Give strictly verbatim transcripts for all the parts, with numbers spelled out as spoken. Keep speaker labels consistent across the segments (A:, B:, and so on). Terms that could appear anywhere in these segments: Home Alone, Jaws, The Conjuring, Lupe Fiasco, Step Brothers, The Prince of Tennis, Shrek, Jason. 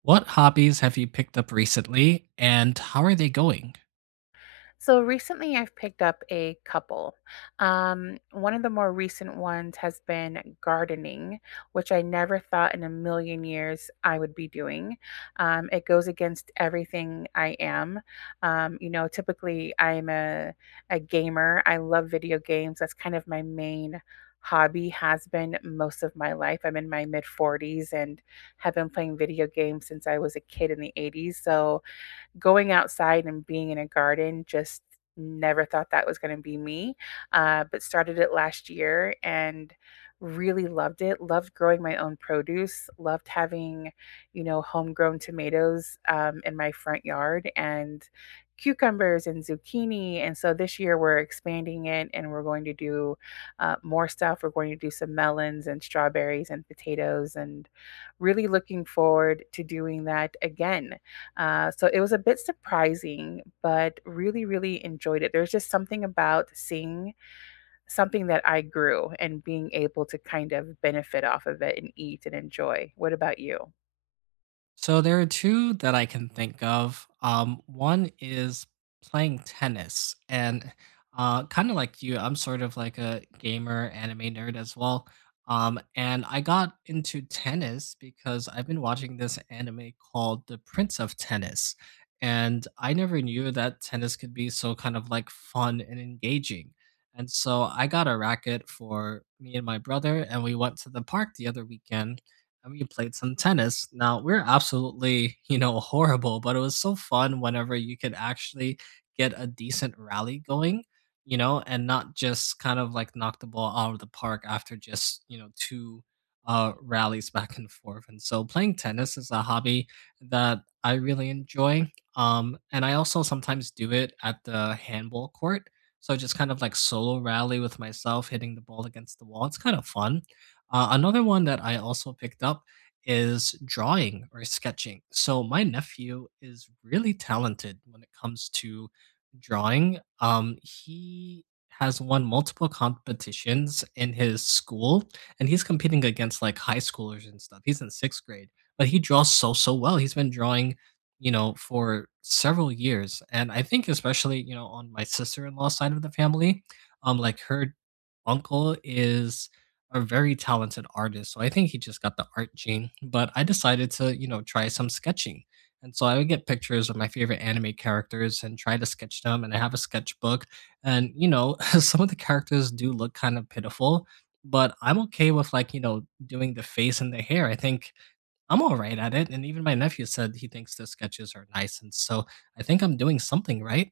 A: What hobbies have you picked up recently and how are they going?
B: So recently, I've picked up a couple. Um, one of the more recent ones has been gardening, which I never thought in a million years I would be doing. Um, it goes against everything I am. Um, you know, typically I'm a a gamer. I love video games. That's kind of my main hobby has been most of my life. I'm in my mid forties and have been playing video games since I was a kid in the eighties. So going outside and being in a garden just never thought that was going to be me, uh, but started it last year and really loved it. Loved growing my own produce, loved having, you know, homegrown tomatoes um, in my front yard and cucumbers and zucchini. And so this year we're expanding it and we're going to do uh, more stuff. We're going to do some melons and strawberries and potatoes and really looking forward to doing that again. Uh, so it was a bit surprising, but really, really enjoyed it. There's just something about seeing something that I grew and being able to kind of benefit off of it and eat and enjoy. What about you?
A: So there are two that I can think of. Um, one is playing tennis, and uh, kind of like you, I'm sort of like a gamer, anime nerd as well. Um, and I got into tennis because I've been watching this anime called The Prince of Tennis, and I never knew that tennis could be so kind of like fun and engaging. And so I got a racket for me and my brother, and we went to the park the other weekend and we played some tennis. Now we're absolutely, you know, horrible, but it was so fun whenever you could actually get a decent rally going, you know, and not just kind of like knock the ball out of the park after just, you know, two uh rallies back and forth. And so playing tennis is a hobby that I really enjoy. Um and I also sometimes do it at the handball court. So just kind of like solo rally with myself hitting the ball against the wall. It's kind of fun. Uh, another one that I also picked up is drawing or sketching. So my nephew is really talented when it comes to drawing. Um, he has won multiple competitions in his school, and he's competing against like high schoolers and stuff. He's in sixth grade, but he draws so so well. He's been drawing, you know, for several years, and I think especially you know on my sister in law side of the family, um, like her uncle is a very talented artist, so I think he just got the art gene, but I decided to, you know, try some sketching. And so I would get pictures of my favorite anime characters and try to sketch them, and I have a sketchbook. And, you know, some of the characters do look kind of pitiful, but I'm okay with like, you know, doing the face and the hair. I think I'm all right at it. And even my nephew said he thinks the sketches are nice. And so I think I'm doing something right.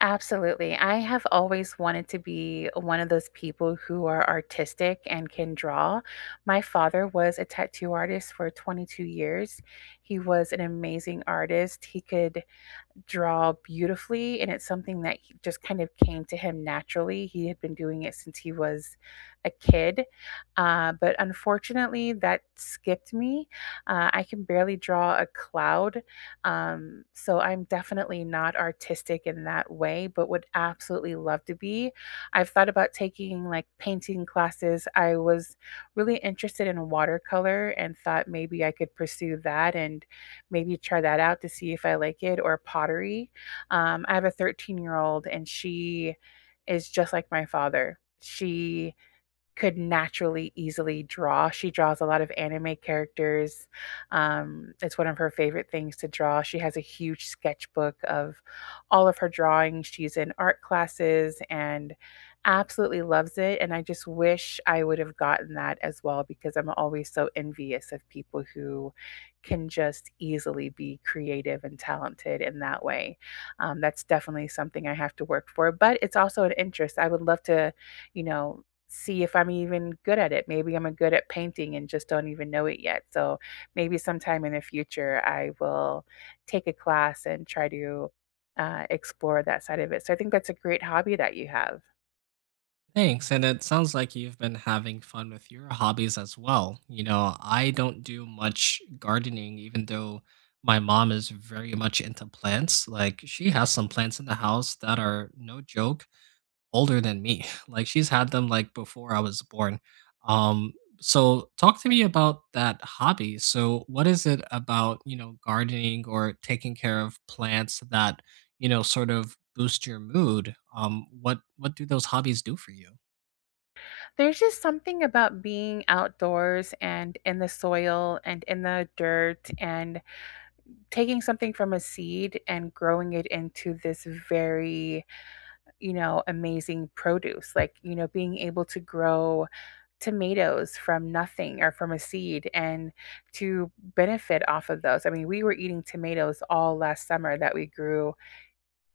B: Absolutely. I have always wanted to be one of those people who are artistic and can draw. My father was a tattoo artist for twenty-two years. He was an amazing artist. He could draw beautifully, and it's something that he just kind of came to him naturally. He had been doing it since he was a kid, uh, but unfortunately, that skipped me. Uh, I can barely draw a cloud, um, so I'm definitely not artistic in that way, but would absolutely love to be. I've thought about taking like painting classes. I was really interested in watercolor and thought maybe I could pursue that and maybe try that out to see if I like it or pottery. Um, I have a thirteen year old and she is just like my father. She could naturally easily draw. She draws a lot of anime characters. Um, it's one of her favorite things to draw. She has a huge sketchbook of all of her drawings. She's in art classes and absolutely loves it. And I just wish I would have gotten that as well because I'm always so envious of people who can just easily be creative and talented in that way. Um, that's definitely something I have to work for, but it's also an interest. I would love to, you know, see if I'm even good at it. Maybe I'm good at painting and just don't even know it yet. So maybe sometime in the future, I will take a class and try to uh, explore that side of it. So I think that's a great hobby that you have.
A: Thanks. And it sounds like you've been having fun with your hobbies as well. You know, I don't do much gardening, even though my mom is very much into plants. Like, she has some plants in the house that are no joke older than me. Like, she's had them like before I was born. Um, so talk to me about that hobby. So, what is it about, you know, gardening or taking care of plants that, you know, sort of boost your mood? Um, what what do those hobbies do for you?
B: There's just something about being outdoors and in the soil and in the dirt and taking something from a seed and growing it into this very, you know, amazing produce. Like, you know, being able to grow tomatoes from nothing or from a seed and to benefit off of those. I mean, we were eating tomatoes all last summer that we grew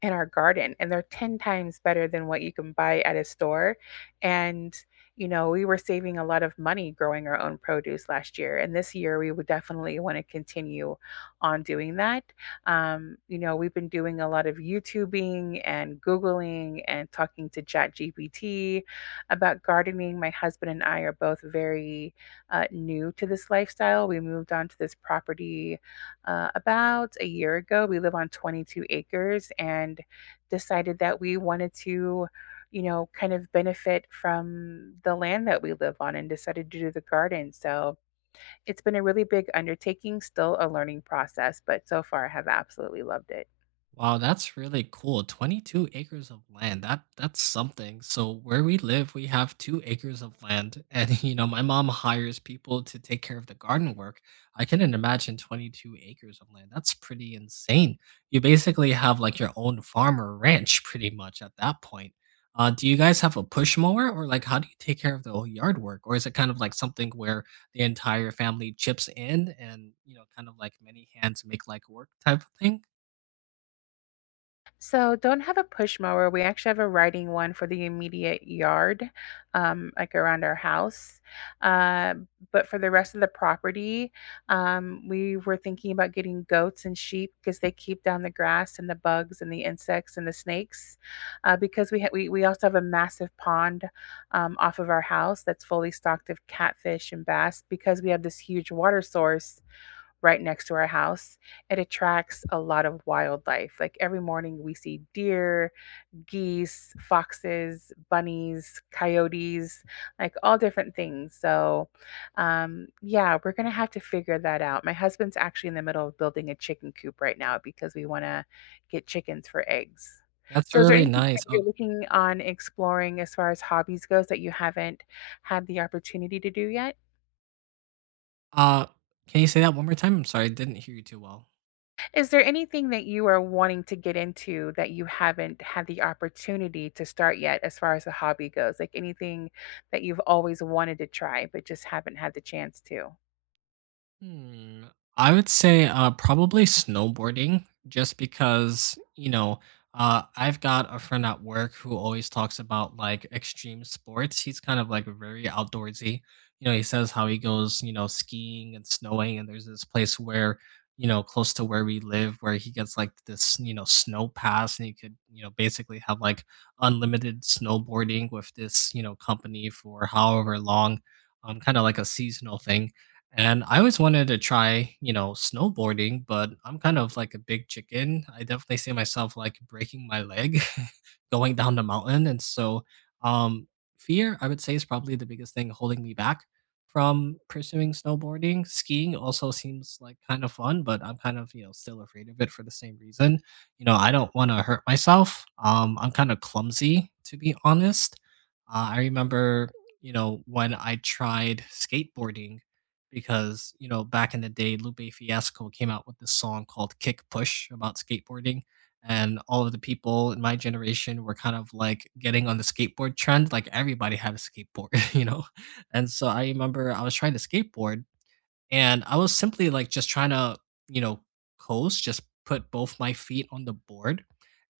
B: in our garden and they're ten times better than what you can buy at a store, and you know we were saving a lot of money growing our own produce last year, and this year we would definitely want to continue on doing that. Um, you know, we've been doing a lot of youtubing and googling and talking to ChatGPT about gardening. My husband and I are both very uh, new to this lifestyle. We moved onto this property uh, about a year ago. We live on twenty-two acres and decided that we wanted to, you know, kind of benefit from the land that we live on, and decided to do the garden. So it's been a really big undertaking, still a learning process, but so far I have absolutely loved it.
A: Wow, that's really cool. twenty-two acres of land. That that's something. So where we live, we have two acres of land and you know, my mom hires people to take care of the garden work. I couldn't imagine twenty-two acres of land. That's pretty insane. You basically have like your own farm or ranch pretty much at that point. Uh, do you guys have a push mower or like how do you take care of the whole yard work, or is it kind of like something where the entire family chips in and you know kind of like many hands make like work type of thing?
B: So don't have a push mower. We actually have a riding one for the immediate yard, um, like around our house. Uh, but for the rest of the property, um, we were thinking about getting goats and sheep because they keep down the grass and the bugs and the insects and the snakes. Uh, because we ha- we we also have a massive pond um, off of our house that's fully stocked of catfish and bass because we have this huge water source right next to our house. It attracts a lot of wildlife. Like every morning, we see deer, geese, foxes, bunnies, coyotes, like all different things. So, um, yeah, we're going to have to figure that out. My husband's actually in the middle of building a chicken coop right now because we want to get chickens for eggs.
A: That's
B: So, is there
A: really
B: anything
A: nice.
B: that
A: Oh,
B: you're looking on exploring as far as hobbies goes that you haven't had the opportunity to do yet?
A: uh, can you say that one more time? I'm sorry, I didn't hear you too well.
B: Is there anything that you are wanting to get into that you haven't had the opportunity to start yet as far as a hobby goes? Like anything that you've always wanted to try but just haven't had the chance to?
A: Hmm, I would say, uh, probably snowboarding just because, you know, uh, I've got a friend at work who always talks about, like, extreme sports. He's kind of, like, very outdoorsy. You know, he says how he goes, you know, skiing and snowing, and there's this place where, you know, close to where we live where he gets, like, this, you know, snow pass, and he could, you know, basically have, like, unlimited snowboarding with this, you know, company for however long, um, kinda like a seasonal thing. And I always wanted to try, you know, snowboarding, but I'm kind of like a big chicken. I definitely see myself like breaking my leg going down the mountain. And so, um, fear, I would say, is probably the biggest thing holding me back from pursuing snowboarding. Skiing also seems like kind of fun, but I'm kind of, you know, still afraid of it for the same reason. You know, I don't want to hurt myself. Um, I'm kind of clumsy, to be honest. Uh, I remember, you know, when I tried skateboarding because you know back in the day Lupe Fiasco came out with this song called Kick Push about skateboarding, and all of the people in my generation were kind of like getting on the skateboard trend, like everybody had a skateboard. You know, and so I remember I was trying to skateboard, and I was simply like just trying to, you know, coast, just put both my feet on the board.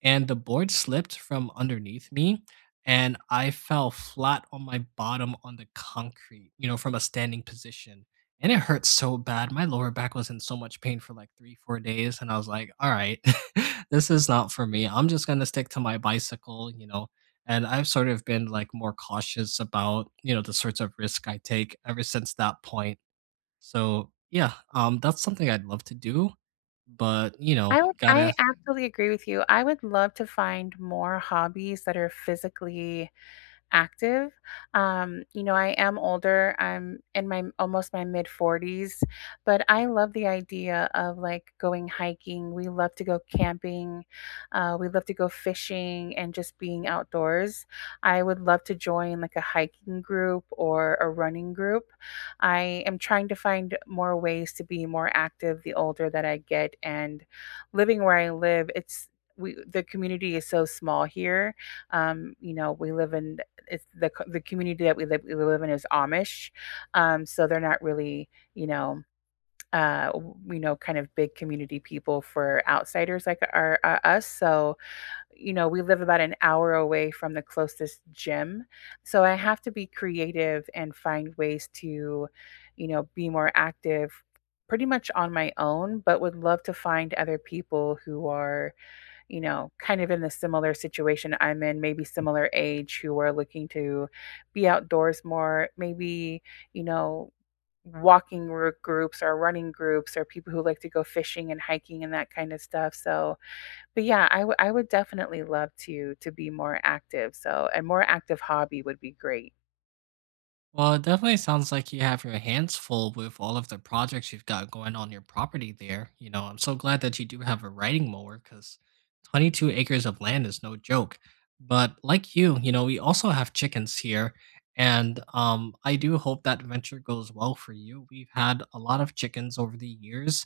A: And the board slipped from underneath me. And I fell flat on my bottom on the concrete, you know, from a standing position. And it hurt so bad. My lower back was in so much pain for like three, four days. And I was like, all right, this is not for me. I'm just going to stick to my bicycle, you know. And I've sort of been like more cautious about, you know, the sorts of risk I take ever since that point. So yeah, um, that's something I'd love to do, but you know,
B: I would
A: gotta.
B: I absolutely agree with you. I would love to find more hobbies that are physically active. Um, you know, I am older. I'm in my almost my mid forties, but I love the idea of like going hiking. We love to go camping. Uh, we love to go fishing and just being outdoors. I would love to join like a hiking group or a running group. I am trying to find more ways to be more active the older that I get, and living where I live, it's we the community is so small here. Um, you know, we live in it's the the community that we live we live in is Amish, um, so they're not really you know uh you know kind of big community people for outsiders like our uh, us. So you know we live about an hour away from the closest gym, so I have to be creative and find ways to, you know, be more active pretty much on my own, but would love to find other people who are, you know, kind of in the similar situation I'm in, maybe similar age, who are looking to be outdoors more, maybe, you know, walking gr- groups or running groups or people who like to go fishing and hiking and that kind of stuff. So, but yeah, I w- I would definitely love to to be more active. So, a more active hobby would be great.
A: Well, it definitely sounds like you have your hands full with all of the projects you've got going on your property there. You know, I'm so glad that you do have a riding mower because twenty-two acres of land is no joke. But like you, you know, we also have chickens here, and um, I do hope that venture goes well for you. We've had a lot of chickens over the years.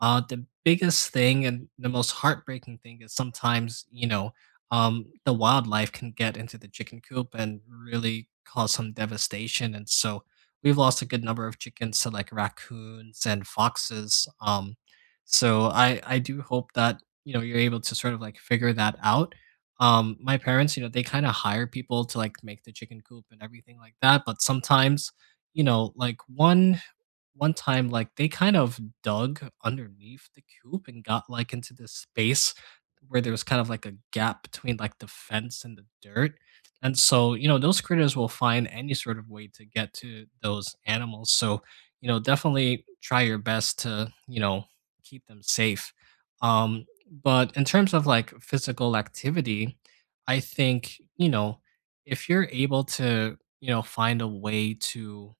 A: Uh, the biggest thing and the most heartbreaking thing is sometimes, you know, um, the wildlife can get into the chicken coop and really cause some devastation. And so we've lost a good number of chickens to like raccoons and foxes. Um, so I I do hope that you know you're able to sort of like figure that out. Um, my parents, you know, they kind of hire people to like make the chicken coop and everything like that. But sometimes, you know, like one one time, like they kind of dug underneath the coop and got like into this space where there was kind of like a gap between like the fence and the dirt. And so, you know, those critters will find any sort of way to get to those animals. So, you know, definitely try your best to, you know, keep them safe. Um, but in terms of like physical activity, I think, you know, if you're able to, you know, find a way to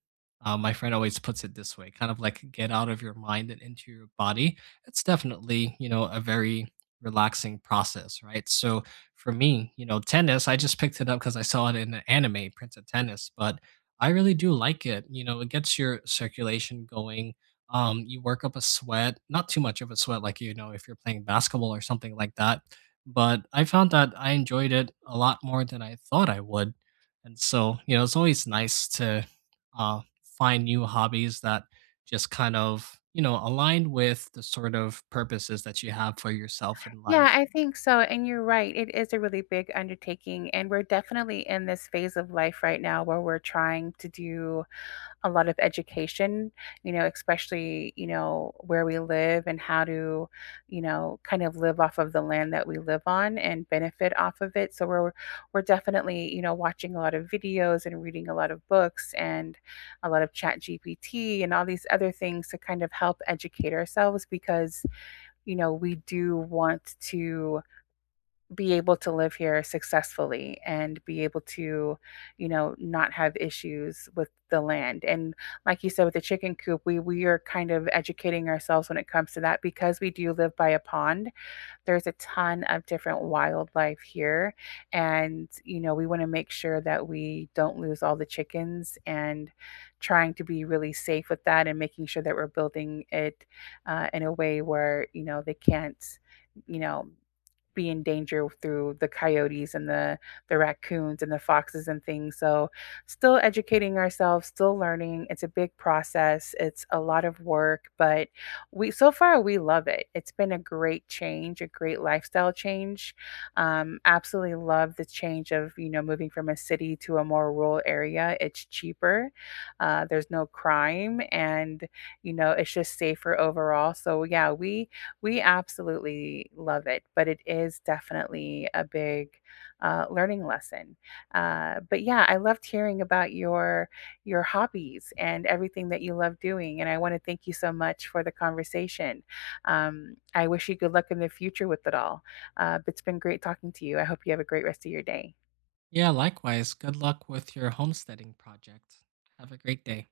A: uh, my friend always puts it this way, kind of like get out of your mind and into your body. It's definitely, you know, a very relaxing process, right? So for me, you know, tennis, I just picked it up because I saw it in an anime, Prince of Tennis, but I really do like it. You know, it gets your circulation going. Um, you work up a sweat, not too much of a sweat, like, you know, if you're playing basketball or something like that. But I found that I enjoyed it a lot more than I thought I would. And so, you know, it's always nice to uh, find new hobbies that just kind of, you know, align with the sort of purposes that you have for yourself in
B: Yeah,
A: life.
B: I think so. And you're right. It is a really big undertaking. And we're definitely in this phase of life right now where we're trying to do a lot of education, you know, especially, you know, where we live and how to, you know, kind of live off of the land that we live on and benefit off of it. So we're we're definitely, you know, watching a lot of videos and reading a lot of books and a lot of chat G P T and all these other things to kind of help educate ourselves because, you know, we do want to be able to live here successfully and be able to, you know, not have issues with the land. And like you said, with the chicken coop, we we are kind of educating ourselves when it comes to that because we do live by a pond. There's a ton of different wildlife here, and you know, we want to make sure that we don't lose all the chickens and trying to be really safe with that and making sure that we're building it uh, in a way where you know they can't, you know, be in danger through the coyotes and the the raccoons and the foxes and things. So still educating ourselves, still learning. It's a big process. It's a lot of work, but we so far we love it. It's been a great change, a great lifestyle change. Um, absolutely love the change of you know moving from a city to a more rural area. It's cheaper. Uh, there's no crime, and you know it's just safer overall. So yeah, we we absolutely love it, but it is definitely a big uh, learning lesson. Uh, but yeah, I loved hearing about your your hobbies and everything that you love doing, and I want to thank you so much for the conversation. Um, I wish you good luck in the future with it all. Uh, it's been great talking to you. I hope you have a great rest of your day.
A: Yeah, likewise. Good luck with your homesteading project. Have a great day.